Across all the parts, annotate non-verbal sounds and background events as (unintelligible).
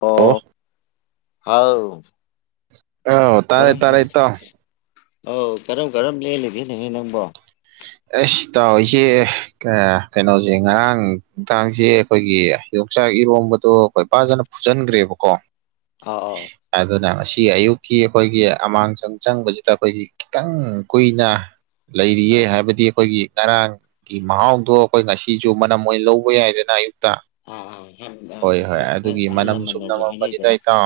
ꯑꯣ ꯍꯥꯎ ꯑꯣ ꯀꯔꯝ ꯀꯔ ꯑꯧ ꯀꯔꯝ ꯀꯔꯝ ꯂꯦꯜꯂꯤꯒꯦ ꯅꯦꯍꯦ ꯅꯪꯕꯣ ꯑꯦꯁ ꯇꯥꯎ ꯑꯩꯁꯦ ꯀꯩꯅꯣꯁꯦ ꯉꯔꯥꯡꯗꯥꯥꯡꯁꯦ ꯑꯩꯈꯣꯏꯒꯤ ꯌꯣꯡꯆꯥꯛ ꯏꯔꯣꯝꯕꯗꯣ ꯑꯩꯈꯣꯏ ꯄꯥꯖꯅ ꯐꯨꯖꯟꯈ꯭ꯔꯦꯕꯀꯣ ꯑꯧ ꯑꯧ ꯑꯗꯨꯅ ꯉꯁꯤ ꯑꯌꯨꯛꯀꯤ ꯑꯩꯈꯣꯏꯒꯤ ꯑꯃꯥꯡꯁꯪ ꯆꯪꯕꯁꯤꯗ ꯑꯩꯈꯣꯏꯒꯤ ꯈꯤꯇꯪ ꯀꯨꯏꯅ ꯂꯩꯔꯤꯌꯦ ꯑꯥꯎ ꯍꯥꯏꯗꯤ ꯑꯩꯈꯣꯏꯒꯤ ꯉꯔꯥꯡꯒꯤ ꯃꯍꯥꯎꯗꯣ ꯑꯩꯈꯣꯏ ꯉꯁꯤꯁꯨ ꯃꯅꯝ ꯑꯣꯏꯅ ꯂꯧꯕ ꯌꯥꯏꯗꯅ ꯑꯌꯨꯛꯇ ꯑꯥ ꯑꯥ ꯍꯣꯏ ꯍꯣꯏ ꯑꯗꯨꯒꯤ ꯑꯍꯜ ꯃꯅꯝ ꯁꯨꯝ ꯂꯃꯟꯅꯁꯨ ꯅꯝꯃꯝꯕꯅꯤꯗ ꯍꯥꯏꯅꯩꯗꯅ ꯏꯇꯥꯎ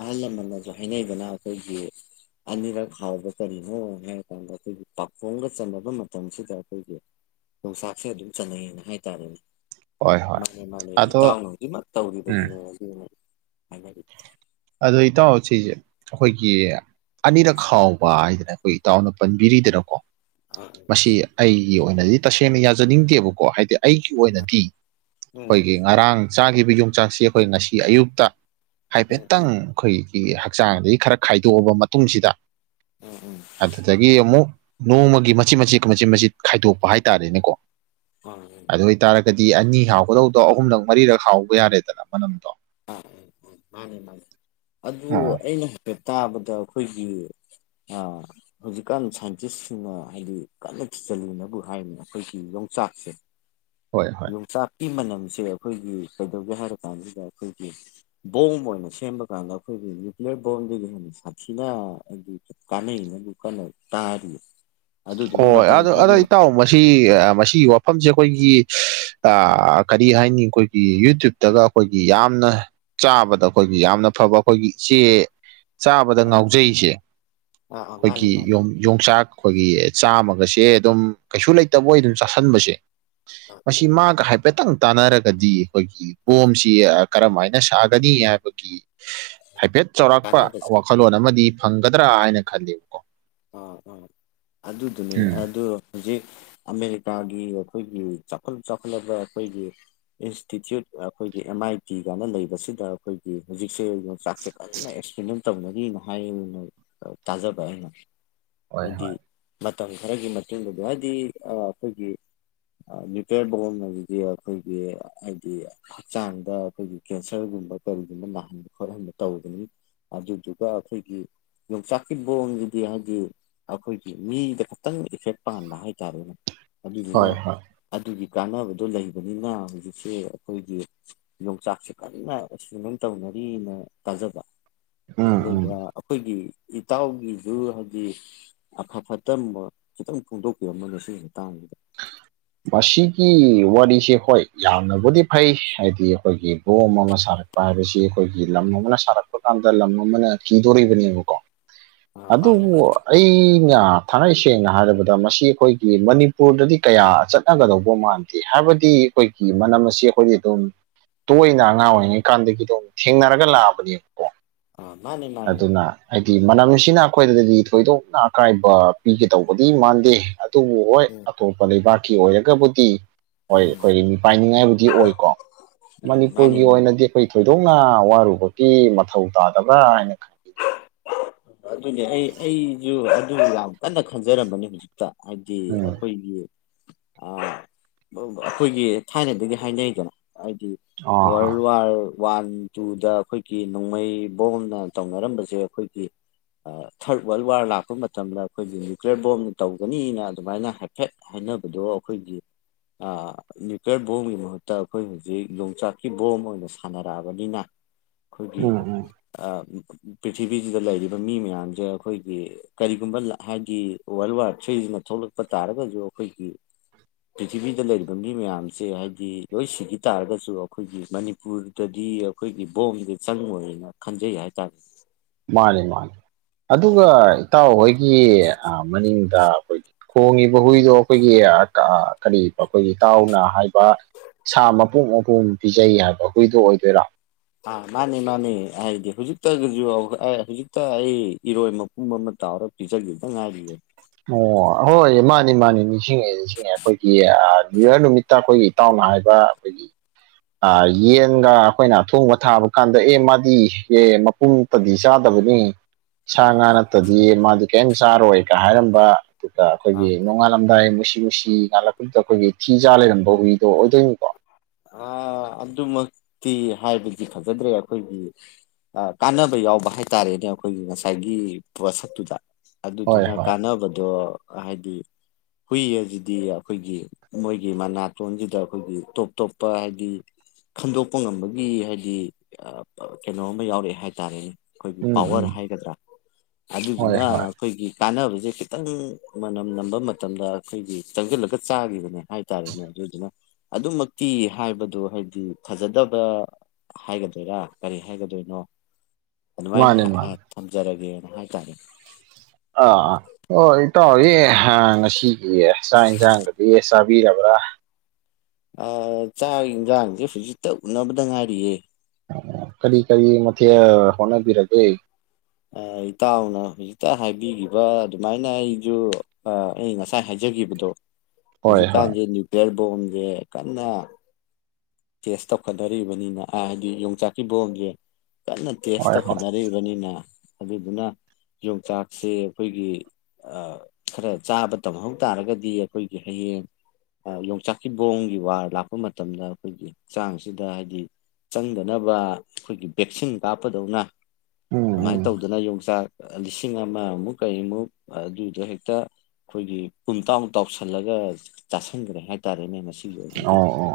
ꯑꯍꯜ ꯂꯃꯟꯅꯁꯨ ꯍꯥꯏꯅꯩꯗꯅ ꯑꯩꯈꯣꯏꯒꯤ ꯑꯅꯤꯔꯛ ꯍꯥꯎꯕ ꯀꯔꯤꯅꯣ ꯍꯥꯏꯔ ꯀꯥꯟꯗ ꯑꯩꯈꯣꯏꯒꯤ ꯄꯥꯛꯈꯣꯡꯒ ꯆꯟꯅꯅꯕ ꯃꯇꯝꯁꯤꯗ ꯑꯩꯈꯣꯏꯒꯤ ꯌꯣꯡꯆꯥꯛꯁꯦ ꯑꯗꯨꯝ ꯆꯠꯅꯩꯌꯦꯅ ꯍꯥꯏꯇꯥꯔꯦꯅꯦ ꯍꯣꯏ ꯍꯣꯏ ꯃꯥꯅꯦ ꯃꯥꯅꯦ ꯑꯗꯣ ꯏꯇꯥꯎꯅ ꯍꯧꯖꯤꯛꯃꯛ ꯎꯝ ꯇꯧꯔꯤꯕꯁꯤꯅꯦ ꯑꯗꯨ ꯍꯥꯏꯅꯔꯤ ꯑꯗꯨꯗ ꯏꯇꯥꯎꯣ ꯁꯤꯖꯦ ꯑꯩꯈꯣꯏꯒꯤ ꯑꯅꯤꯔꯛ ꯈꯥꯎꯕ ꯍꯥꯏꯗꯅ ꯑꯩꯈꯣꯏ ꯏꯇꯥꯎꯅ ꯄꯟꯕꯤꯔꯤꯗꯅꯀꯣ ꯑꯥ ꯃꯁꯤ ꯑꯩꯒꯤ ꯑꯣꯏꯅꯗꯤ ꯇꯁꯦꯡꯅ ꯌꯥꯖꯅꯤꯡꯗꯦꯕꯀꯣ ꯍꯥꯏꯗꯤ ꯑꯩ ꯑꯥ ꯑꯣꯏꯅꯗꯤ ꯎꯝ ꯑꯩꯈꯣꯏꯒꯤ ꯉꯔꯥꯡ ꯆꯥꯈꯤꯕ ꯌꯣꯡꯆꯥꯛꯁꯤ ꯑꯩꯈꯣꯏ ꯉꯁꯤ ꯑꯌꯨꯛꯇ ꯎꯝ ꯎꯝ ꯍꯥꯏꯐꯦꯠꯇꯪ ꯑꯩꯈꯣꯏꯒꯤ ꯍꯛꯆꯥꯡꯗꯒꯤ ꯈꯔ ꯈꯥꯏꯗꯣꯛꯑꯕ ꯃꯇꯨꯡꯁꯤꯗ ꯎꯝ ꯎꯝ ꯑꯗꯨꯗꯒꯤ ꯑꯃꯨꯛ ꯅꯣꯡꯃꯒꯤ ꯃꯆꯤꯠ ꯃꯆꯤꯠ ꯃꯆꯤꯠ ꯃꯆꯤꯠ ꯈꯥꯏꯗꯣꯛꯄ ꯍꯥꯏꯇꯥꯔꯦꯅꯦꯀꯣ (unintelligible) ꯑꯗꯨ ꯑꯣꯏꯇꯥꯔꯒꯗꯤ ꯑꯅꯤ ꯍꯥꯎꯒꯗꯧꯗꯣ ꯑꯍꯨꯝꯂꯛ ꯃꯔꯤꯔꯛ ꯍꯥꯎꯕ ꯌꯥꯔꯦꯗꯅ ꯃꯅꯝꯗꯣ ꯑꯥ ꯃꯥꯅꯤ ꯃꯥꯅꯤ ꯑꯗꯨ ꯑꯥ ꯑꯩꯅ ꯍꯥꯏꯐꯦꯠ ꯇꯥꯕꯗ ꯑꯩꯈꯣꯏꯒꯤ ꯑꯥ ꯍꯧꯖꯤꯛꯀꯥꯟ ꯁꯥꯏꯟꯇꯤꯁꯁꯤꯡꯅ ꯍꯥꯏꯗꯤ ꯀꯟꯅ ꯊꯤꯖꯜꯂꯤꯅꯕꯨ ꯍꯥꯏꯕꯅꯦ ꯑꯩꯈꯣꯏꯒꯤ ꯌꯣꯡꯆꯥꯛꯁꯦ ꯍꯣꯏ ꯍꯣꯏ ꯌꯣꯡꯆꯥꯛꯀꯤ ꯃꯅꯝꯁꯦ ꯑꯩꯈꯣꯏꯒꯤ ꯀꯩꯗꯧꯒꯦ ꯍꯥꯏꯔ ꯀꯥꯟꯁꯤꯗ ꯑꯩꯈꯣꯏꯒꯤ ꯕꯣꯝ ꯑꯣꯏꯅ ꯁꯦꯝꯕ ꯀꯥꯟꯗ ꯑꯩꯈꯣꯏꯒꯤ ꯅ꯭ꯌꯨꯀ꯭ꯂꯤꯌꯔ ꯕꯣꯝꯗꯒꯤ ꯍꯦꯟꯅ ꯁꯥꯊꯤꯅ ꯍꯥꯏꯗꯤ ꯀꯅꯅꯦꯕꯨ ꯀꯥꯟꯅ ꯇꯥꯔꯤ ꯑꯗꯨꯗꯨꯅ ꯑꯣ ꯃꯇꯝ ꯑꯗ ꯈꯔꯒꯤ ꯑꯗ ꯏꯇꯥꯎ ꯃꯁꯤ ꯃꯁꯤꯒꯤ ꯋꯥꯐꯝꯁꯦ ꯑꯩꯈꯣꯏꯒꯤ ꯑ ꯀꯔꯤ ꯍꯥꯏꯅꯤ ꯑꯩꯈꯣꯏꯒꯤ ꯌꯨꯇ꯭ꯨꯕꯇꯒ ꯑꯩꯈꯣꯏꯒꯤ ꯌꯥꯝꯅ ꯆꯥꯕꯗ ꯑꯩꯈꯣꯏꯒꯤ ꯌꯥꯝꯅ ꯐꯕ ꯑꯩꯈꯣꯏꯒꯤ ꯏꯆꯦ ꯆꯥꯕꯗ ꯑꯥ ꯉꯥꯎꯖꯩꯁꯦ ꯑꯥ ꯃꯥꯅꯦ ꯑꯩꯈꯣꯏꯒꯤ ꯃꯥꯅꯦ ꯌꯣꯡꯆꯥꯛ ꯑꯩꯈꯣꯏꯒꯤ ꯆꯥꯝꯃꯒꯁꯦ ꯑꯗꯨꯝ ꯀꯩꯁꯨ ꯂꯩꯇꯕꯣꯏ ꯑꯗꯨꯝ ꯆꯥꯁꯟꯕꯁꯦ ꯑꯥ ꯃꯁꯤ ꯃꯥꯒ ꯍꯥꯏ ꯍꯥꯏꯐꯦꯠꯇꯪ ꯇꯥꯟꯅꯔꯒꯗꯤ ꯑꯩꯈꯣꯏꯒꯤ ꯑꯥ ꯕꯣꯝꯁꯤ ꯀꯔꯝꯍꯥꯏꯅ ꯁꯥꯒꯅꯤ ꯍꯥꯏꯕꯒꯤ ꯍꯥꯏꯐꯦꯠ ꯆꯥꯎꯔꯥꯛꯄ ꯀꯥꯟꯅꯕꯁꯦ ꯋꯥꯈꯜꯂꯣꯟ ꯑꯃꯗꯤ ꯐꯪꯒꯗ꯭ꯔꯥ ꯍꯥꯏꯅ ꯈꯜꯂꯤꯕꯀꯣ ꯑꯣ ꯑꯣ ꯑꯗꯨꯗꯨꯅꯦ ꯎꯝ ꯑꯗꯨ ꯍꯧꯖꯤꯛ ꯑꯃꯦꯔꯤꯀꯥꯒꯤ ꯑꯩꯈꯣꯏꯒꯤ ꯆꯥꯎꯈꯠ ꯆꯥꯎꯈꯠꯂꯕ ꯑꯩꯈꯣꯏꯒꯤ ꯏꯟꯁꯇꯤꯇ꯭ꯌꯨꯠ ꯑꯩꯈꯣꯏꯒꯤ ꯑꯦꯝ ꯑꯥꯏ ꯇꯤ ꯀꯥꯏꯅ ꯂꯩꯕꯁꯤꯗ ꯑꯩꯈꯣꯏꯒꯤ ꯍꯧꯖꯤꯛꯁꯦ ꯆꯥꯛꯁꯦ ꯐꯖꯅ ꯑꯦꯛꯁꯄꯔꯤꯟ ꯇꯧꯅꯒꯤꯅ ꯍꯥꯏꯌꯦꯅ ꯇꯥꯖꯕ ꯑꯩꯅ ꯍꯣꯏ ꯍꯥꯏꯗꯤ ꯍꯣꯏ ꯃꯇꯝ ꯈꯔꯒꯤ ꯃꯇꯨꯡꯗꯗꯤ ꯍꯥꯏꯗꯤ ꯑꯩꯈꯣꯏꯒꯤ ꯂꯤꯇꯔ ꯕꯣꯝ ꯍꯥꯏꯖꯤꯗꯤ ꯑꯩꯈꯣꯏꯒꯤ ꯍꯥꯏꯗꯤ ꯍꯛꯆꯥꯡꯗ ꯑꯩꯈꯣꯏꯒꯤ ꯀꯦꯟꯁꯔꯒꯨꯝꯕ ꯀꯔꯤꯒꯨꯝꯕ ꯅꯥꯍꯟꯕ ꯈꯣꯠꯍꯟꯕ ꯇꯧꯕꯗꯨꯅꯤ ꯑꯗꯨꯒ ꯑꯈꯣꯏꯒꯤ ꯌꯣꯡꯆꯥꯛꯀꯤ ꯕꯣꯝꯖꯤꯗꯤ ꯑꯩꯈꯣꯏꯒꯤ ꯃꯤꯗ ꯈꯛꯇꯪ ꯏꯐꯦꯛ ꯄꯥꯟꯕ ꯍꯥꯏꯇꯥꯔꯦꯅꯦ ꯑꯗꯨꯗꯨꯅ ꯍꯣꯏ ꯍꯣꯏ ꯑꯗꯨꯒꯤ ꯀꯥꯟꯅꯕꯗꯣ ꯂꯩꯕꯅꯤꯅ ꯍꯧꯖꯤꯛꯁꯦ ꯑꯩꯈꯣꯏꯒꯤ ꯌꯣꯡꯆꯥꯛꯁꯦ ꯀꯥꯟꯅ ꯑꯦꯛꯁꯄꯤꯔꯤꯃꯦꯟ ꯇꯧꯅꯔꯤꯅ ꯇꯥꯖꯕ ꯎꯝ ꯎꯝ ꯑꯗꯨꯗ ꯑꯩꯈꯣꯏꯒꯤ ꯏꯇꯥꯎꯒꯤꯁꯨ ꯍꯥꯏꯗꯤ ꯑꯐ ꯐꯠꯇ ꯈꯤꯇꯪ ꯐꯣꯡꯗꯣꯛꯄꯤꯔꯝꯃꯣꯅꯦ ꯁꯤꯒꯤ ꯃꯇꯥꯡꯁꯤꯗ ꯃꯁꯤꯒꯤ ꯋꯥꯔꯤꯁꯦ ꯍꯣꯏ ꯌꯥꯝꯅꯕꯨꯗꯤ ꯐꯩ ꯍꯥꯏꯗꯤ ꯑꯩꯈꯣꯏꯒꯤ ꯕꯣꯝ ꯑꯃ ꯁꯥꯔꯛ ꯄꯥ ꯍꯥꯏꯕꯁꯤ ꯑꯩꯈꯣꯏꯒꯤ ꯂꯝ ꯑꯃꯅ ꯁꯥꯔꯛꯄ ꯀꯥꯟꯗ ꯂꯝ ꯑꯃꯅ ꯀꯤꯗꯣꯔꯤꯕꯅꯦꯕꯀꯣ ꯑ ꯃꯥꯅꯦ ꯑꯗꯨꯕꯨ ꯃꯥꯅꯦ ꯑꯩꯅ ꯊꯥꯡꯉꯩ ꯁꯦꯡꯅ ꯍꯥꯏꯔꯕꯗ ꯃꯁꯤ ꯑꯩꯈꯣꯏꯒꯤ ꯃꯅꯤ ꯄꯨꯔꯗꯗꯤ ꯀꯌꯥ ꯆꯠꯅꯒꯗꯧꯕ ꯃꯥꯟꯗꯦ ꯍꯥꯏꯕꯗꯤ ꯑꯩꯈꯣꯏꯒꯤ ꯃꯅꯝ ꯑꯁꯤ ꯑꯩꯈꯣꯏꯒꯤ ꯑꯗꯨꯝ ꯇꯣꯏꯅ ꯑꯉꯥꯡ ꯑꯣꯏꯔꯤꯉꯩ ꯀꯥꯟꯗꯒꯤ ꯑꯗꯨꯝ ꯊꯦꯡꯅꯔꯒ ꯂꯥꯛꯑꯕꯅꯦꯕꯀꯣ ꯑ ꯃꯥꯅꯦ ꯃꯥ ꯑꯗꯨꯅ ꯍꯥꯏꯗꯤ ꯃꯅꯝꯁꯤꯅ ꯑꯩꯈꯣꯏꯗꯗꯗꯤ ꯊꯣꯏꯗꯣꯛꯅ ꯑꯀꯥꯏꯕ ꯄꯤꯒꯗꯧꯕꯗꯤ ꯃꯥꯟꯗꯦ ꯑꯗꯨꯕꯨ ꯍꯣꯏ ꯎꯝ ꯑꯇꯣꯞꯄ ꯂꯩꯕꯥꯛꯀꯤ ꯑꯣꯏꯔꯒꯕꯨꯗꯤ ꯍꯣꯏ ꯎꯝ ꯑꯩꯈꯣꯏꯒꯤ ꯃꯤꯄꯥꯏꯅꯤꯡꯉꯥꯏꯕꯨꯗꯤ ꯑꯣꯏꯀꯣ ꯎꯝ ꯃꯥꯅꯤ ꯃꯅꯤꯄꯨꯔꯒꯤ ꯃꯥꯅꯤ ꯑꯣꯏꯅꯗꯤ ꯑꯩꯈꯣꯏ ꯊꯣꯏꯗꯣꯛꯅ ꯋꯥꯔꯨꯕꯒꯤ ꯃꯊꯧ ꯇꯥꯗꯕ꯭ꯔꯥ ꯍꯥꯏꯅ ꯈꯟ ꯑꯗꯨꯅꯦ ꯑꯩ ꯑꯩꯁꯨ ꯑꯗꯨ ꯌꯥꯝ ꯀꯟꯅ ꯈꯟꯖꯔꯝꯕꯅꯤ ꯍꯧꯖꯤꯛ ꯍꯥꯏꯗꯤ ꯎꯝ ꯑꯩꯈꯣꯏꯒꯤ ꯑꯩꯈꯣꯏꯒꯤ ꯊꯥꯏꯅꯗꯒꯤ ꯍꯥꯏꯅꯩꯗꯅ ꯍꯥꯏꯗꯤ ꯑꯥ ꯑꯥ ꯋꯔꯥꯜ ꯋꯥꯔ ꯋꯥꯟ ꯇꯨꯗ ꯑꯩꯈꯣꯏꯒꯤ ꯅꯣꯡꯃꯩꯕꯣꯝꯅ ꯇꯧꯅꯔꯝꯕꯖꯦ ꯑꯩꯈꯣꯏꯒꯤ ꯊꯔꯠ ꯋꯥꯔꯜ ꯋꯥꯔ ꯂꯥꯛꯄ ꯃꯇꯝꯗ ꯑꯩꯈꯣꯏꯒꯤ ꯅ꯭ꯌꯨꯀ꯭ꯌꯔ ꯕꯣꯝꯅ ꯇꯧꯒꯅꯤꯅ ꯑꯗꯨꯃꯥꯏꯅ ꯍꯥꯏꯐꯦꯠ ꯍꯥꯏꯅꯕꯗꯣ ꯑꯩꯈꯣꯏꯒꯤ ꯅ꯭ꯌꯨꯀ꯭ꯂꯤꯌꯔ ꯕꯣꯝꯒꯤ ꯃꯍꯨꯠꯇ ꯑꯩꯈꯣꯏ ꯍꯧꯖꯤꯛ ꯌꯣꯡꯆꯥꯛꯀꯤ ꯕꯣꯝ ꯑꯣꯏꯅ ꯁꯥꯟꯅꯔꯛꯑꯕꯅꯤꯅ ꯑꯩꯈꯣꯏꯒꯤ ꯎꯝ ꯎꯝ ꯄ꯭ꯔꯤꯊꯤꯕꯤꯁꯤꯗ ꯂꯩꯔꯤꯕ ꯃꯤ ꯃꯌꯥꯝꯖꯦ ꯑꯩꯈꯣꯏꯒꯤ ꯀꯔꯤꯒꯨꯝꯕ ꯍꯥꯏꯗꯤ ꯋꯥꯔꯜ ꯋꯥꯔ ꯊ꯭ꯔꯤꯖꯤꯅ ꯊꯣꯛꯂꯛꯄ ꯇꯥꯔꯒꯖꯨ ꯑꯩꯈꯣꯏꯒꯤ ꯄ꯭ꯔꯤꯊꯤꯕꯤꯗ ꯂꯩꯔꯤꯕ ꯃꯤ ꯃꯌꯥꯝꯁꯦ ꯍꯥꯏꯗꯤ ꯂꯣꯏ ꯁꯤꯒꯤ ꯇꯥꯔꯒꯁꯨ ꯑꯩꯈꯣꯏꯒꯤ ꯃꯅꯤ ꯄꯨꯔꯗꯗꯤ ꯑꯩꯈꯣꯏꯒꯤ ꯕꯣꯝꯁꯦ ꯆꯪꯉꯣꯏꯅ ꯈꯟꯖꯩ ꯍꯥꯏꯇꯥꯔꯦ ꯃꯥꯅꯦ ꯃꯥꯅꯦ ꯑꯗꯨꯒ ꯑꯗꯨꯗꯨꯅ ꯏꯇꯥꯎꯍꯣꯏꯒꯤ ꯃꯅꯤꯡꯗ ꯑꯩꯈꯣꯏꯒꯤ ꯈꯣꯡꯉꯤꯕ ꯍꯨꯏꯗꯣ ꯑꯩꯈꯣꯏꯒꯤ ꯀꯔꯤ ꯑꯩꯈꯣꯏꯒꯤ ꯇꯥꯎꯅ ꯍꯥꯏꯕ ꯁꯥ ꯃꯄꯨꯡ ꯃꯄꯨꯡ ꯄꯤꯖꯩ ꯍꯥꯏꯕ ꯍꯨꯏꯗꯣ ꯑꯣꯏꯗꯣꯏꯔꯥ ꯑꯥ ꯃꯥꯅꯦ ꯃꯥꯅꯦ ꯍꯥꯏꯗꯤ ꯍꯧꯖꯤꯛꯇꯒꯖꯨ ꯍꯧꯖꯤꯛꯇ ꯑꯩ ꯏꯔꯣꯏ ꯃꯄꯨꯝꯕ ꯑꯃ ꯇꯥꯎꯔ ꯄꯤꯖꯒꯤꯕꯗ ꯉꯥꯏꯔꯤꯌꯦ ꯑꯣ ꯍꯣꯏ ꯃꯥꯅꯤ ꯃꯥꯅꯤ ꯅꯤꯡꯁꯤꯡꯉꯦ ꯅꯤꯡꯁꯤꯡꯉꯦ ꯑꯩꯈꯣꯏꯒꯤ ꯅ꯭ꯌꯨꯔ ꯅꯨꯃꯤꯠ ꯏꯇꯥꯈꯣꯏꯒꯤ ꯏꯇꯥꯎꯅ ꯍꯥꯏꯕ ꯑꯩꯈꯣꯏꯒꯤ ꯌꯦꯟꯒ ꯑꯩꯈꯣꯏꯅ ꯑꯊꯣꯡꯕ ꯊꯥꯕ ꯀꯥꯟꯗ ꯑꯦ ꯃꯥꯗꯤ ꯃꯄꯨꯝ ꯇꯗꯤ ꯆꯥꯗꯕꯅꯤ ꯁꯥ ꯎꯝ ꯉꯥ ꯅꯠꯇꯗꯤ ꯃꯥꯗꯤ ꯀꯔꯤꯝ ꯆꯥꯔꯣꯏꯒ ꯍꯥꯏꯔꯝꯕ ꯑꯗꯨꯒ ꯑꯩꯈꯣꯏꯒꯤ ꯎꯝ ꯅꯣꯡꯉꯥꯜꯂꯝꯗꯥꯏ ꯃꯨꯁꯤ ꯃꯨꯁꯤ ꯉꯥꯜꯂꯛꯄꯗꯨꯗ ꯑꯩꯈꯣꯏꯒꯤ ꯊꯤ ꯆꯥ ꯂꯩꯔꯝꯕ ꯍꯨꯏꯗꯣ ꯑꯣꯏꯗꯣꯏꯅꯤꯀꯣ ꯑ ꯑꯗꯨꯃꯛꯇꯤ ꯍꯥꯏꯕꯗꯤ ꯐꯖꯗ꯭ꯔꯦ ꯑꯩꯈꯣꯏꯒꯤ ꯀꯥꯟꯅꯕ ꯌꯥꯎꯕ ꯍꯥꯏꯇꯥꯔꯦꯅꯦ ꯑꯩꯈꯣꯏꯒꯤ ꯉꯁꯥꯏꯒꯤ ꯄꯣꯠꯁꯛꯇꯨꯗ ꯍꯣꯏ ꯑꯗꯨꯗꯨꯅ ꯍꯣꯏ ꯀꯥꯟꯅꯕꯗꯣ ꯍꯥꯏꯗꯤ ꯍꯨꯏ ꯑꯖꯤꯗꯤ ꯑꯩꯈꯣꯏꯒꯤ ꯃꯣꯏꯒꯤ ꯃꯅꯥꯇꯣꯟꯁꯤꯗ ꯑꯩꯈꯣꯏꯒꯤ ꯇꯣꯞ ꯇꯣꯞꯄ ꯍꯥꯏꯗꯤ ꯈꯟꯗꯣꯛꯄ ꯉꯝꯕꯒꯤ ꯍꯥꯏꯗꯤ ꯑꯥ ꯑ ꯀꯩꯅꯣꯝꯒ ꯌꯥꯎꯔꯤ ꯍꯥꯏꯇꯥꯔꯦꯅꯦ ꯑꯩꯈꯣꯏꯒꯤ ꯎꯝ ꯄꯥꯋꯔ ꯎꯝ ꯍꯥꯏꯒꯗ꯭ꯔꯥ ꯍꯣꯏ ꯑꯗꯨꯗꯨꯅ ꯍꯣꯏ ꯑꯩꯈꯣꯏꯒꯤ ꯀꯥꯟꯅꯕꯁꯦ ꯈꯤꯇꯪ ꯃꯅꯝ ꯅꯝꯕ ꯃꯇꯝꯗ ꯑꯩꯈꯣꯏꯒꯤ ꯆꯪꯁꯤꯜꯂꯒ ꯆꯥꯒꯤꯕꯅꯦ ꯍꯥꯏ ꯇꯥꯔꯦꯅꯦ ꯑꯗꯨꯗꯨꯅ ꯑꯗꯨꯃꯛꯇꯤ ꯍꯥꯏꯕꯗꯣ ꯍꯥꯏꯕꯗꯤ ꯐꯖꯗꯕ ꯍꯥꯏꯒꯗꯣꯏꯔꯥ ꯀꯔꯤ ꯍꯥꯏꯒꯗꯣꯏꯅꯣ ꯑꯗꯨꯃꯥꯏꯅ ꯃꯥꯅꯦ ꯍꯥ ꯍꯥ ꯃꯥꯅꯦ ꯊꯝꯖꯔꯒꯦꯅ ꯍꯥꯏꯇꯥꯔꯦ ꯑꯥ ꯑꯣ ꯏꯇꯥꯎꯗꯤ ꯉꯁꯤꯒꯤ ꯆꯥꯛ ꯏꯟꯁꯥꯡꯒꯥꯗꯤ ꯆꯥꯕꯤꯔꯕ꯭ꯔꯥ ꯑꯧ ꯆꯥꯛ ꯏꯟꯖꯥꯡꯁꯦ ꯍꯨꯖꯤꯠꯇ ꯎꯅꯕꯗ ꯉꯥꯏꯔꯤꯌꯦ ꯀꯔꯤ ꯀꯔꯤ ꯃꯊꯦꯜ ꯍꯣꯠꯅꯕꯤꯔꯒꯦ ꯑ ꯏꯇꯥꯎꯅ ꯍꯧꯖꯤꯛꯇ ꯍꯥꯏꯕꯤꯒꯤꯕ ꯑꯗꯨꯃꯥꯏꯅ ꯑꯩꯖꯨ ꯑꯥ ꯑꯩ ꯉꯁꯥꯏ ꯍꯥꯏꯖꯒꯤꯕꯗꯣ ꯍꯣꯏ ꯍꯣꯏ ꯍꯧꯖꯤꯛꯀꯥꯟꯖꯦ ꯅ꯭ꯌꯨꯀ꯭ꯌꯔ ꯕꯣꯝꯖꯦ ꯀꯟꯅ ꯇꯦꯁ ꯇꯧꯈꯠꯅꯔꯤꯕꯅꯤꯅ ꯑꯥ ꯍꯥꯏꯗꯤ ꯌꯣꯡꯆꯥꯛꯀꯤ ꯕꯣꯝꯖꯦ ꯀꯟꯅ ꯇꯦꯁ ꯍꯣꯏ ꯍꯣꯏ ꯇꯧꯈꯠꯅꯔꯤ ꯕꯅꯤꯅ ꯑꯗꯨꯗꯨꯅ ꯌꯣꯡꯆꯥꯛꯁꯦ ꯑꯩꯈꯣꯏꯒꯤ ꯑ ꯈꯔ ꯆꯥꯕ ꯇꯝꯍꯧ ꯇꯥꯔꯒꯗꯤ ꯑꯩꯈꯣꯏꯒꯤ ꯍꯌꯦꯡ ꯑ ꯌꯣꯡꯆꯥꯛꯀꯤ ꯕꯣꯡꯒꯤ ꯋꯥꯔ ꯂꯥꯛꯄ ꯃꯇꯝꯗ ꯑꯩꯈꯣꯏꯒꯤ ꯆꯥꯡꯁꯤꯗ ꯍꯥꯏꯗꯤ ꯆꯪꯗꯅꯕ ꯑꯩꯈꯣꯏꯒꯤ ꯚꯦꯛꯁꯤꯟ ꯀꯥꯞꯄꯗꯧꯅ ꯎꯝ ꯑꯗꯨꯃꯥꯏꯟ ꯎꯝ ꯇꯧꯗꯅ ꯌꯣꯡꯆꯥꯛ ꯂꯤꯁꯤꯡ ꯑꯃꯃꯨꯛ ꯀꯔꯤꯃꯨꯛ ꯑꯗꯨꯗꯣ ꯍꯦꯛꯇ ꯑꯩꯈꯣꯏꯒꯤ ꯄꯨꯨꯡ ꯇꯥꯃꯨꯛ ꯇꯥꯎꯁꯜꯂꯒ ꯆꯥꯁꯟꯕꯗꯣ ꯍꯥꯏꯇꯥꯔꯦꯅꯦ ꯃꯁꯤꯒꯤ ꯑꯣꯏꯅꯗꯤ ꯑꯣ ꯑꯣ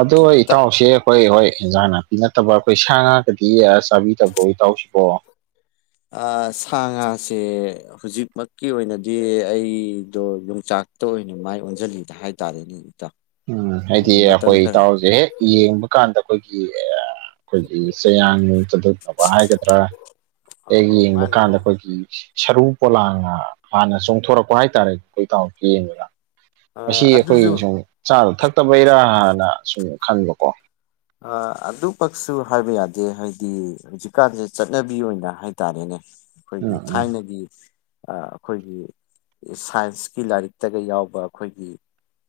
ꯑꯗꯣ ꯏꯇꯥꯎ ꯏꯇꯥꯎꯁꯦ ꯍꯣꯏ ꯍꯣꯏ ꯏꯟꯖꯥꯡ ꯅꯥꯄꯤ ꯅꯠꯇꯕ ꯑꯩꯈꯣꯏ ꯁꯥ ꯉꯥꯒꯗꯤ ꯆꯥꯕꯤꯗꯕ꯭ꯔꯣ ꯏꯇꯥꯎꯁꯤꯕꯣ ꯑ ꯁꯥ ꯉꯥꯁꯦ ꯍꯧꯖꯤꯛꯃꯛꯀꯤ ꯑꯣꯏꯅꯗꯤ ꯑꯩꯗꯣ ꯌꯣꯡꯆꯥꯛ ꯇꯣꯏꯅ ꯃꯥꯏ ꯑꯣꯟꯖꯟꯅꯤꯡꯗꯦ ꯍꯥꯏꯇꯥꯔꯦꯅꯦ ꯏꯇꯥ ꯎꯝ ꯍꯥꯏꯗꯤ ꯑꯩꯈꯣꯏ ꯏꯇꯥꯎꯖꯦ ꯍꯦꯛ ꯌꯦꯡꯕ ꯀꯥꯟꯗ ꯑꯩꯈꯣꯏꯒꯤ ꯑꯩꯈꯣꯏꯒꯤ ꯆꯌꯥꯡ ꯆꯗꯠꯅꯕ ꯍꯥꯏꯒꯗ꯭ꯔꯥ ꯑꯧ ꯍꯦꯛ ꯑꯧ ꯌꯦꯡꯕ ꯃꯥꯅꯤ ꯀꯥꯟꯗ ꯃꯥꯅꯤ ꯑꯩꯈꯣꯏꯒꯤ ꯁꯔꯨ ꯄꯣꯂꯥꯡꯅ ꯍꯥꯟꯅ ꯆꯣꯡꯊꯣꯔꯛꯄ ꯍꯥꯏꯇꯥꯔꯦ ꯑꯩꯈꯣꯏ ꯇꯥꯎꯟ ꯌꯦꯡꯕꯗ ꯃꯁꯤ ꯑꯩꯈꯣꯏ ꯑꯗꯨꯁꯨ ꯁꯨꯝ ꯆꯥꯕ ꯊꯛꯇꯕꯩꯔꯥꯅ ꯁꯨꯝ ꯈꯟꯕꯀꯣ ꯑꯥ ꯑꯗꯨꯃꯛꯁꯨ ꯍꯥꯏꯕ ꯌꯥꯗꯦ ꯍꯥꯏꯗꯤ ꯍꯧꯖꯤꯛꯀꯥꯟꯁꯦ ꯆꯠꯅꯕꯤ ꯑꯣꯏꯅ ꯍꯥꯏꯇꯥꯔꯦꯅꯦ ꯎꯝ ꯑꯩꯈꯣꯏꯒꯤ ꯎꯝ ꯊꯥꯏꯅꯒꯤ ꯑꯥ ꯑꯈꯣꯏꯒꯤ ꯁꯥꯏꯟꯁꯀꯤ ꯂꯥꯏꯔꯤꯛꯇꯒ ꯌꯥꯎꯕ ꯑꯈꯣꯏꯒꯤ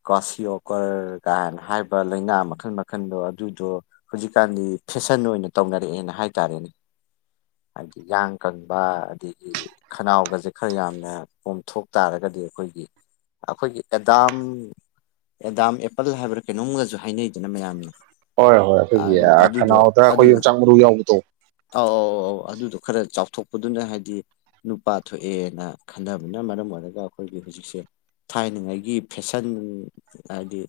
ꯀꯥꯁꯤꯌꯣꯀꯔꯒꯥꯏꯅ ꯍꯥꯏꯕ ꯂꯩꯅꯥ ꯃꯈꯜ ꯃꯈꯟꯗꯣ ꯑꯗꯨꯗꯣ ꯍꯧꯖꯤꯛꯀꯥꯟꯗꯤ ꯐꯦꯁꯟ ꯑꯣꯏꯅ ꯇꯧꯅꯔꯛꯑꯦꯅ ꯍꯥꯏꯇꯥꯔꯦꯅꯦ ꯍꯥꯏꯗꯤ ꯌꯥꯡ ꯀꯪꯕ ꯑꯗꯒꯤ ꯈꯅꯥꯎꯒꯁꯦ ꯈꯔ ꯌꯥꯝꯅ ꯀꯣꯝꯊꯣꯛ ꯇꯥꯔꯒꯗꯤ ꯑꯩꯈꯣꯏꯒꯤ ꯑꯈꯣꯏꯒꯤ ꯗꯗꯥꯝ ꯗꯗꯥꯝ ꯑꯦꯄꯜ ꯍꯥꯏꯕ꯭ꯔꯥ ꯀꯩꯅꯣꯝꯒꯁꯨ ꯍꯥꯏꯅꯩꯗꯅ ꯃꯌꯥꯝꯅ ꯍꯣꯏ ꯍꯣꯏ ꯑꯩꯈꯣꯏꯒꯤ ꯑꯗꯨꯗꯣ ꯈꯅꯥꯎꯗ ꯑꯗꯨ ꯑꯩꯈꯣꯏ ꯌꯣꯡꯆꯥꯛ ꯃꯔꯨ ꯌꯥꯎꯕꯗꯣ ꯑꯧ ꯑꯧ ꯑꯧ ꯑꯗꯨꯗꯣ ꯈꯔ ꯆꯥꯎꯊꯣꯛꯄꯗꯨꯅ ꯍꯥꯏꯗꯤ ꯅꯨꯄꯥ ꯊꯣꯛꯑꯦꯅ ꯈꯟꯅꯕꯅ ꯃꯔꯝ ꯑꯣꯏꯔꯒ ꯑꯈꯣꯏꯒꯤ ꯍꯨꯖꯤꯛꯁꯦ ꯊꯥꯏꯅꯉꯩꯒꯤ ꯐꯦꯁꯟ ꯍꯥꯏꯗꯤ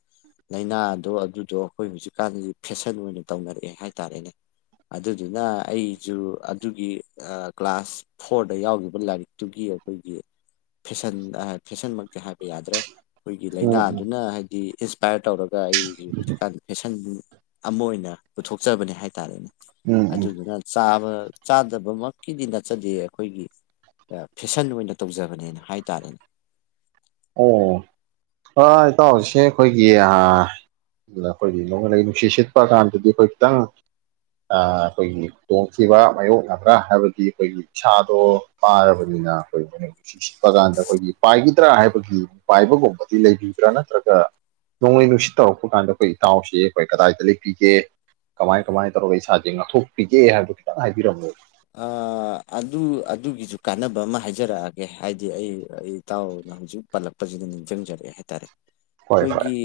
ꯂꯥꯏꯅꯥꯗꯣ ꯑꯗꯨꯗꯣ ꯑꯈꯣꯏ ꯍꯨꯖꯤꯛꯀꯥꯟꯒꯤ ꯐꯦꯁꯟ ꯑꯣꯏꯅ ꯇꯧꯅꯔꯛꯑꯦ ꯍꯥꯏꯇꯥꯔꯦꯅꯦ ꯑꯗꯨꯗꯨꯅ ꯑꯩꯖꯨ ꯑꯗꯨꯒꯤ ꯑꯥ ꯀ꯭ꯂꯥꯁ ꯐꯣꯔꯗ ꯌꯥꯎꯒꯤꯕ ꯂꯥꯏꯔꯤꯛ ꯇꯨꯒꯤ ꯑꯗꯨꯒꯤ ꯐꯦꯁꯟ ꯑꯥ ꯐꯦꯁꯟꯃꯛꯇꯤ ꯍꯥꯏꯕ ꯌꯥꯗ꯭ꯔꯦ ꯑꯩꯈꯣꯏꯒꯤ ꯎꯝ ꯎꯝ ꯂꯥꯏꯅꯥꯗꯨꯅ ꯍꯥꯏꯗꯤ ꯏꯟꯁ꯭ꯋꯄꯌꯔ ꯇꯧꯔꯒ ꯑꯩꯖꯨ ꯍꯨꯖꯤꯛꯀꯥꯟ ꯐꯦꯁꯟ ꯑꯃ ꯑꯣꯏꯅ ꯄꯨꯊꯣꯛꯆꯕꯅꯦ ꯍꯥꯏꯇꯥꯔꯦꯅꯦ ꯎꯝ ꯎꯝ ꯑꯗꯨꯗꯨꯅ ꯆꯥꯕ ꯆꯥꯗꯕꯃꯛꯀꯤꯗꯤ ꯅꯠꯆꯗꯦ ꯑꯩꯈꯣꯏꯒꯤ ꯐꯦꯁꯟ ꯑꯣꯏꯅ ꯇꯧꯖꯕꯅꯦꯅ ꯍꯥꯏꯇꯥꯔꯦꯅꯦ꯫ ꯑꯣ ꯑ ꯏꯇꯥꯎꯁꯦ ꯑꯩꯈꯣꯏꯒꯤ ꯑ ꯑꯗꯨꯅ ꯑꯩꯈꯣꯏꯒꯤ ꯅꯣꯡꯂꯩ ꯅꯨꯡꯁꯤꯠ ꯁꯤꯠꯄ ꯀꯥꯟꯗꯗꯤ ꯑꯩꯈꯣꯏ ꯈꯤꯇꯪ ꯑꯥ ꯑꯩꯈꯣꯏꯒꯤ ꯈꯨꯗꯣꯡꯊꯤꯕ ꯃꯥꯏꯌꯣꯛꯅꯕ꯭ꯔꯥ ꯍꯥꯏꯕꯗꯤ ꯑꯩꯈꯣꯏꯒꯤꯥꯗꯣ ꯏꯁꯥꯗꯣ ꯄꯥꯔꯕꯅꯤꯅ ꯑꯩꯈꯣꯏ ꯅꯨꯡꯁꯤꯠꯄ ꯀꯥꯟꯗ ꯑꯩꯈꯣꯏꯒꯤ ꯄꯥꯏꯈꯤꯗ꯭ꯔꯥ ꯍꯥꯏꯕ ꯑꯩꯈꯣꯏꯒꯤ ꯄꯥꯏꯕꯒꯨꯝꯕꯗꯤ ꯂꯩꯕꯤꯕ꯭ꯔꯥ ꯅꯠꯇ꯭ꯔꯒ꯫ ꯅꯣꯡꯂꯩ ꯅꯨꯡꯁꯤꯠ ꯇꯧꯔꯛꯄ ꯀꯥꯟꯗ ꯑꯩꯈꯣꯏ ꯏꯇꯥꯎꯁꯤꯦ ꯑꯩꯈꯣꯏ ꯀꯗꯥꯏꯗ ꯂꯩꯕꯤꯒꯦ꯫ ꯀꯃꯥꯏ ꯀꯃꯥꯏꯅ ꯇꯧꯔꯒ ꯏꯁꯥꯁꯦ ꯉꯥꯛꯊꯣꯛꯄꯤꯒꯦ ꯍꯥꯏꯕꯗꯨ ꯈꯤꯇꯪ ꯍꯥꯏꯕꯤꯔꯝꯃꯣ꯫ ꯑ ꯑꯗꯨ ꯑꯗꯨꯒꯤꯁꯨ ꯀꯥꯟꯅꯕ ꯑꯃ ꯍꯥꯏꯖꯔꯛꯑꯒꯦ ꯍꯥꯏꯗꯤ ꯑꯩ ꯑꯩ ꯏꯇꯥꯎꯅ ꯍꯧꯖꯤꯛ ꯄꯜꯂꯛꯄꯁꯤꯗ ꯅꯤꯡꯁꯤꯡꯖꯔꯛꯑꯦ ꯍꯥꯏꯇꯥꯔꯦ꯫ ꯍꯣꯏ ꯍꯣꯏ ꯑꯩꯈꯣꯏꯒꯤ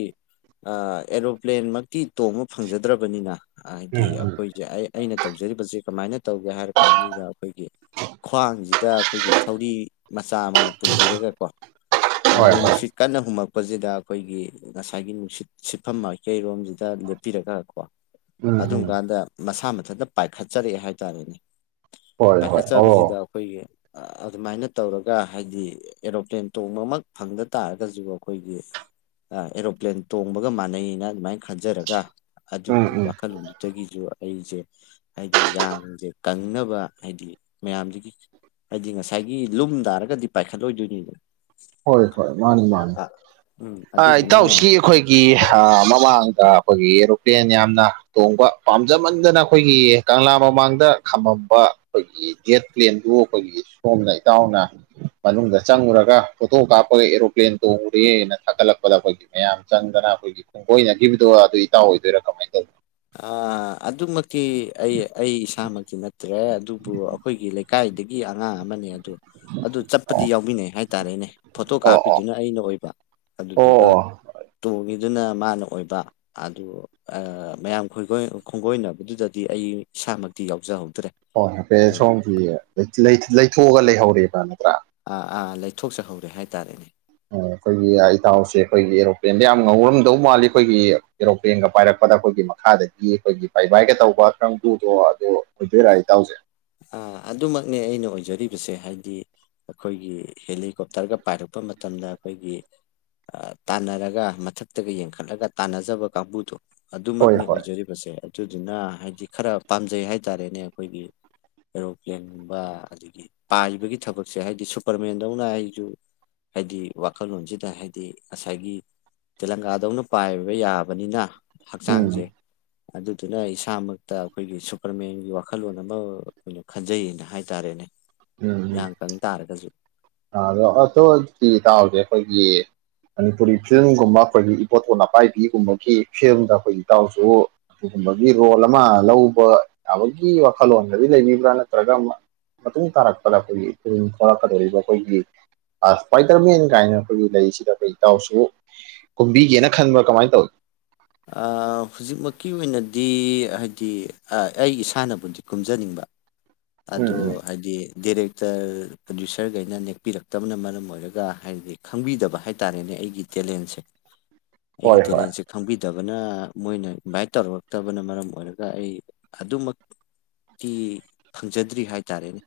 ꯑꯦꯔꯣꯄ꯭ꯂꯦꯟꯃꯛꯇꯤ ꯇꯣꯝꯕ ꯐꯪꯖꯗ꯭ꯔꯕꯅꯤꯅ꯫ ꯍꯥꯏꯗꯤ ꯎꯝ ꯎꯝ ꯑꯩꯈꯣꯏꯁꯦ ꯑꯩ ꯑꯩꯅ ꯇꯧꯖꯔꯤꯕꯁꯦ ꯀꯃꯥꯏꯅ ꯇꯧꯒꯦ ꯍꯥꯏꯔ ꯀꯥꯟꯁꯤꯗ ꯑꯩꯈꯣꯏꯒꯤ꯫ ꯈ꯭ꯋꯥꯡꯁꯤꯗ ꯑꯩꯈꯣꯏꯒꯤ ꯊꯧꯔꯤ ꯃꯆꯥ ꯑꯃꯅ ꯄꯨꯟꯕꯤꯔꯒꯀꯣ ꯍꯣꯏ ꯅꯣꯡꯂꯩ ꯍꯣꯏ ꯅꯨꯡꯁꯤꯠ ꯀꯟꯅ ꯍꯨꯝꯃꯛꯄꯁꯤꯗ ꯑꯩꯈꯣꯏꯒꯤ ꯉꯁꯥꯏꯒꯤ ꯅꯨꯡꯁꯤꯠ ꯁꯤꯠꯐꯝ ꯃꯥꯏꯀꯩꯔꯣꯝꯁꯤꯗ ꯂꯦꯞꯄꯤꯔꯒ ꯀꯣ ꯎꯝ ꯑꯗꯨꯝ ꯎꯝ ꯀꯥꯟꯗ ꯃꯁꯥ ꯃꯊꯟꯇ ꯄꯥꯏꯈꯠꯆꯔꯛꯑꯦ ꯍꯥꯏꯇꯥꯔꯦꯅꯦ꯫ ꯍꯣꯏ ꯍꯣꯏ ꯑꯣ ꯄꯥꯏꯈꯠꯆꯕꯁꯤꯗ ꯑꯩꯈꯣꯏꯒꯤ ꯑꯗꯨꯃꯥꯏꯅ ꯇꯧꯔꯒ ꯍꯥꯏꯗꯤ꯫ ꯑꯦꯔꯣꯄ꯭ꯂꯦꯟ ꯇꯣꯡꯕꯃꯥꯛ ꯐꯪꯗ ꯇꯥꯔꯒꯁꯨ ꯑꯩꯈꯣꯏꯒꯤ꯫ ꯑ ꯑꯦꯔꯣꯄ꯭ꯂꯦꯟ ꯇꯣꯡꯕꯒ ꯃꯥꯟꯅꯩꯅ ꯑꯗꯨꯃꯥꯏꯅ ꯈꯟꯖꯔꯒ ꯎꯝ ꯑꯗꯨꯒꯤ ꯎꯝ ꯋꯥꯈꯜꯂꯣꯟꯗꯨꯗꯒꯤꯁꯨ ꯑꯩꯁꯦ ꯍꯥꯏꯗꯤ ꯌꯥꯡꯁꯦ ꯀꯪꯅꯕ ꯍꯥꯏꯗꯤ ꯃꯌꯥꯝꯁꯤꯒꯤ ꯍꯥꯏꯗꯤ ꯉꯁꯥꯏꯒꯤ ꯂꯨꯝ ꯇꯥꯔꯒꯗꯤ ꯄꯥꯏꯈꯠꯂꯣꯏꯗꯣꯏꯅꯤꯗ ꯍꯣꯏ ꯍꯣꯏ ꯃꯥꯅꯤ ꯃꯥꯅꯤ ꯎꯝ ꯑꯗꯨꯗꯨꯅ ꯏꯇꯥꯎꯁꯤ ꯑꯩꯈꯣꯏ ꯒꯤ ꯃꯃꯥꯡꯗ ꯑꯩꯈꯣꯏꯒꯤ ꯑꯦꯔꯣꯄ꯭ꯂꯦꯟ ꯌꯥꯝꯅ ꯇꯣꯡꯕ ꯄꯥꯝꯖꯃꯟꯗꯅ ꯑꯩꯈꯣꯏꯒꯤ꯫ ꯀꯪꯂꯥ ꯃꯃꯥꯡꯗ ꯈꯝꯃꯝꯕ ꯑꯩꯈꯣꯏꯒꯤ ꯖꯦꯠ ꯄ꯭ꯂꯦꯟꯗꯨ ꯑꯩꯈꯣꯏꯒꯤ ꯁꯣꯝꯅ ꯏꯇꯥꯎꯅ ꯃꯅꯨꯡꯗ ꯆꯪꯉꯨꯔꯒ ꯐꯣꯇꯣ ꯀꯥꯞꯄꯒ ꯑꯦꯔꯣꯄ꯭ꯂꯦꯟ ꯇꯣꯡ ꯎꯔꯦꯅ ꯊꯥꯒꯠꯂꯛꯄꯗ ꯑꯩꯈꯣꯏꯒꯤ ꯃꯌꯥꯝ ꯆꯪꯗꯅ ꯑꯩꯈꯣꯏꯒꯤ ꯨ ꯈꯣꯡꯒꯣꯏꯅꯈꯤꯕꯗꯣ ꯑꯗꯨ ꯏꯇꯥꯎ ꯑꯣꯏꯗꯣꯏꯔꯥ ꯀꯃꯥꯏ ꯇꯧꯅꯣ꯫ ꯑꯥ ꯑꯗꯨꯃꯥꯛꯇꯤ ꯑꯩ ꯑꯩ ꯏꯁꯥꯃꯛꯇꯤ ꯅꯠꯇ꯭ꯔꯦ ꯑꯗꯨꯕꯨ ꯑꯩꯈꯣꯏꯒꯤ ꯂꯩꯀꯥꯏꯗꯒꯤ ꯑꯉꯥꯡ ꯑꯃꯅꯦ ꯑꯗꯣ ꯑꯗꯨ ꯆꯠꯄꯗꯤ ꯇꯧꯕꯅꯣ ꯌꯥꯎꯃꯤꯟꯅꯩ ꯍꯥꯏꯇꯥꯔꯦꯅꯦ꯫ ꯐꯣꯇꯣ ꯑꯣ ꯑꯣ ꯀꯥꯞꯄꯤꯗꯨꯅ ꯑꯩꯅ ꯑꯣꯏꯕ ꯑꯣ ꯑꯗꯨꯗꯨꯒ ꯑꯣ ꯇꯣꯡꯉꯤꯗꯨꯅ ꯃꯥꯅ ꯑꯣꯏꯕ ꯑꯗꯨ ꯑ ꯃꯌꯥꯝ ꯈꯣꯏ ꯈꯣꯏ ꯈꯣꯡꯒꯣꯏꯅꯕꯗꯨꯗꯗꯤ ꯑꯩ ꯏꯁꯥꯃꯛꯇꯤ ꯌꯥꯎꯖꯍꯧꯗ꯭ꯔꯦ꯫ ꯍꯣꯏ ꯅꯐꯦ ꯑꯗꯣ ꯁꯣꯝꯒꯤ ꯂꯩꯊꯣꯛꯑꯒ ꯂꯩꯍꯧꯔꯦꯕ ꯅꯠꯇ꯭ꯔꯥ ꯑꯥ ꯑꯥ ꯂꯩꯊꯣꯛꯆꯍꯧꯔꯦ ꯍꯥꯏꯇꯥꯔꯦꯅꯦ꯫ ꯑꯩꯈꯣꯏꯒꯤ ꯏꯇꯥꯎꯁꯦ ꯑꯩꯈꯣꯏꯒꯤ ꯑꯦꯔꯣꯄ꯭ꯂꯦꯟꯗ ꯌꯥꯝ ꯉꯧꯔꯝꯗꯧ ꯃꯥꯜꯂꯤ ꯑꯩꯈꯣꯏꯒꯤ ꯑꯦꯔꯣꯄ꯭ꯂꯦꯟꯒ ꯄꯥꯏꯔꯛꯄꯗ ꯑꯩꯈꯣꯏꯒꯤ ꯃꯈꯥꯗꯒꯤ ꯑꯩꯈꯣꯏꯒꯤ ꯄꯕꯥꯥꯏꯕꯥꯏꯒ ꯇꯧꯕ ꯀꯥꯡꯕꯨꯗꯣ ꯑꯗꯨ ꯑꯣꯏꯗꯣꯏꯔꯥ ꯏꯇꯥꯎꯁꯦ꯫ ꯑ ꯑꯗꯨꯃꯛꯅꯦ ꯑꯩꯅ ꯑꯣꯏꯖꯔꯤꯕꯁꯦ ꯍꯥꯏꯗꯤ꯫ ꯑꯩꯈꯣꯏꯒꯤ ꯍꯦꯂꯤꯀꯣꯞꯇꯔꯒ ꯄꯥꯏꯔꯛꯄ ꯃꯇꯝꯗ ꯑꯩꯈꯣꯏꯒꯤ꯫ ꯇꯥꯟꯅꯔꯒ ꯃꯊꯛꯇꯒ ꯌꯦꯡꯈꯠꯂꯒ ꯇꯥꯟꯅꯖꯕ ꯀꯥꯡꯕꯨꯗꯣ꯫ ꯍꯣꯏ ꯑꯗꯨꯃꯛꯅꯤ ꯍꯣꯏ ꯑꯣꯏꯖꯔꯤꯕꯁꯦ ꯑꯗꯨꯗꯨꯅ ꯍꯥꯏꯗꯤ ꯈꯔ ꯄꯥꯝꯖꯩ ꯍꯥꯏꯇꯥꯔꯦꯅꯦ ꯑꯩꯈꯣꯏꯒꯤ ꯑꯦꯔꯣꯄ꯭ꯂꯦꯟꯒꯨꯝꯕ ꯑꯗꯒꯤ ꯄꯥꯕꯒꯤ ꯊꯕꯛꯁꯦ ꯍꯥꯏꯕꯗꯤ ꯁꯨꯄꯔꯃꯦꯟꯗꯧꯅ ꯑꯩꯁꯨ ꯍꯥꯏꯗꯤ ꯋꯥꯈꯜꯂꯣꯟꯁꯤꯗ ꯍꯥꯏꯗꯤ ꯉꯁꯥꯏꯒꯤ꯫ ꯇꯦꯂꯪꯒꯥꯗꯧꯅ ꯄꯥꯏꯕ ꯌꯥꯕꯅꯤꯅ꯫ ꯎꯝ ꯍꯛꯆꯥꯡꯁꯦ ꯑꯗꯨꯗꯨꯅ ꯏꯁꯥꯃꯛꯇ ꯑꯩꯈꯣꯏꯒꯤ ꯁꯨꯄꯔꯃꯦꯟꯒꯤ ꯋꯥꯈꯜꯂꯣꯟ ꯑꯃ ꯑꯩꯈꯣꯏꯩꯅ ꯈꯟꯖꯩꯌꯦꯅ ꯍꯥꯏꯇꯥꯔꯦꯅꯦ ꯎꯝ ꯎꯝ ꯏꯤꯌꯥꯡ ꯀꯪ ꯇꯥꯔꯒꯁꯨ꯫ ꯑꯗꯣ ꯑꯇꯣ ꯇꯥꯁꯦ ꯑꯩꯈꯣꯏꯒꯤ꯫ ꯃꯅꯤꯄꯨꯔꯤ ꯐꯤꯂꯝꯒꯨꯝꯕ ꯑꯩꯈꯣꯏꯒꯤ ꯏꯕꯣꯇ‌ꯣꯟ ꯑꯄꯥꯏꯕꯤꯒꯨꯝꯕꯒꯤ ꯐꯤꯂꯝꯗ ꯑꯩꯈꯣꯏꯒꯤ ꯏꯇꯥꯎꯁꯨ ꯑꯗꯨꯒꯨꯝꯕꯒꯤ ꯔꯣꯜ ꯑꯃ ꯂꯧꯕ ꯌꯥꯕꯒꯤ ꯋꯥꯈꯜꯂꯣꯟꯒꯗꯤ ꯂꯩꯕꯤꯕ꯭ꯔꯥ ꯅꯠꯇ꯭ꯔꯒ ꯑꯃ ꯃꯇꯨꯡ ꯇꯥꯔꯛꯄꯗ ꯑꯩꯈꯣꯏꯒꯤ ꯐꯤꯂꯝ ꯊꯣꯔꯛꯀꯗꯧꯔꯤꯕ ꯑꯩꯈꯣꯏꯒꯤ ꯑ‌ ꯏꯁꯄꯥꯏꯗ꯭ꯔꯃꯦꯟ ꯀꯥꯏꯅ ꯑꯩꯈꯣꯏꯒꯤ ꯂꯩꯔꯤꯁꯤꯗ ꯑꯩꯈꯣꯏ ꯏꯇꯥꯎꯁꯨ ꯀꯨꯝꯕꯤꯒꯦꯅ ꯈꯟꯕ꯭ꯔꯥ ꯀꯃꯥꯏ ꯇꯧꯏ ꯑꯥ‌ ꯍꯧꯖꯤꯛꯃꯛꯀꯤ ꯑꯣꯏꯅꯗꯤ ꯍꯥꯏꯗꯤ ꯑ ꯑꯩ ꯏꯁꯥꯅꯕꯨꯗꯤ ꯀꯨꯝꯖꯅꯤꯡꯕ ꯎꯝ ꯑꯗꯨ ꯎꯝ ꯍꯥꯏꯗꯤ ꯗꯦꯔꯦꯛ ꯇ꯭ꯔ ꯄ꯭ꯔꯗ꯭ꯌꯨꯁ꯭ꯔꯒꯩꯅ ꯅꯦꯛꯄꯤꯔꯛꯇꯕꯅ ꯃꯔꯝ ꯑꯣꯏꯔꯒ ꯍꯥꯏꯗꯤ ꯈꯪꯕꯤꯗꯕ ꯍꯥꯏꯇꯥꯔꯦꯅꯦ ꯑꯩꯒꯤ ꯇꯦꯂꯦꯟꯁꯦ ꯑꯩꯒꯤ ꯍꯣꯏ ꯍꯣꯏ ꯇꯦꯂꯦꯟꯁꯦ ꯈꯪꯕꯤ ꯇꯕꯅ ꯃꯣꯏꯅ ꯏꯟꯚꯥꯏꯠ ꯇꯧꯔꯛꯇꯕꯅ ꯃꯔꯝ ꯑꯣꯏꯔꯒ ꯑꯩ ꯑꯗꯨꯃꯛ ꯇꯤ ꯐꯪꯖꯗ꯭ꯔꯤ ꯍꯥꯏꯇꯥꯔꯦꯅꯦ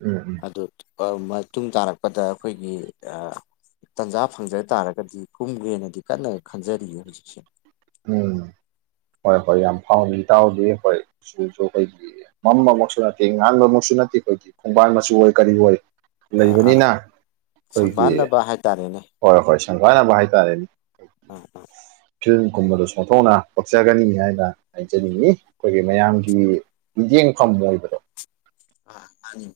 ꯎꯝ ꯎꯝ ꯑꯗꯨ ꯑ‌ ꯃꯇꯨꯡ ꯇꯥꯔꯛꯄꯗ ꯑꯩꯈꯣꯏꯒꯤ ꯑꯥ ꯇꯟꯖꯥ ꯐꯪꯖ ꯇꯥꯔꯒꯗꯤ ꯍꯨꯝꯒ‌ꯦꯅꯗꯤ ꯀꯟꯅ ꯈꯟꯖꯔꯤꯌꯦ ꯍꯧꯖꯤꯛꯁꯦ ꯎꯝ ꯍꯣꯏ ꯍꯣꯏ ꯌꯥꯝ ꯐꯥꯎꯗꯤ ꯏꯇꯥꯎꯗꯤ ꯍꯣꯏ ꯏ꯭ꯀꯤꯜꯁꯨ ꯀꯩꯒꯤ ꯃꯝꯕꯃꯛꯁꯨ ꯅꯠꯇꯦ ꯉꯥꯟꯕꯃꯛꯁꯨ ꯅꯠꯇꯦ ꯑꯩꯈꯣꯏꯗꯤ ꯈꯣꯡꯕꯥꯟ ꯃꯆꯨ ꯑꯣꯏ ꯀꯔꯤ ꯑꯣꯏ ꯑꯥ ꯑꯥ ꯂꯩꯕꯅꯤꯅ ꯑꯩꯈꯣꯏꯒꯤ ꯁꯪꯕꯥꯟꯅꯕ ꯍꯥꯏꯇꯥꯔꯦꯅꯦ ꯍꯣꯏ ꯍꯣꯏ ꯁꯪꯕꯥꯟꯅꯕ ꯍꯥꯏꯇꯥꯔꯦꯅꯦ ꯑ ꯑ ꯐꯤꯂꯝ ꯀꯨꯝꯕꯗꯁꯨ ꯁꯣꯟꯊꯣꯛꯅ ꯄꯛꯆꯒꯅꯤ ꯍꯥꯏꯅ ꯍꯥꯏꯖꯅꯤꯡꯉꯤ ꯑꯩꯈꯣꯏꯒꯤ ꯃꯌꯥꯝꯒꯤ ꯃꯤꯠꯌꯦꯡꯈꯝ ꯑꯣꯏꯕꯗ‌ꯣ ꯑꯥ ꯃꯥꯅꯤ ꯃꯥ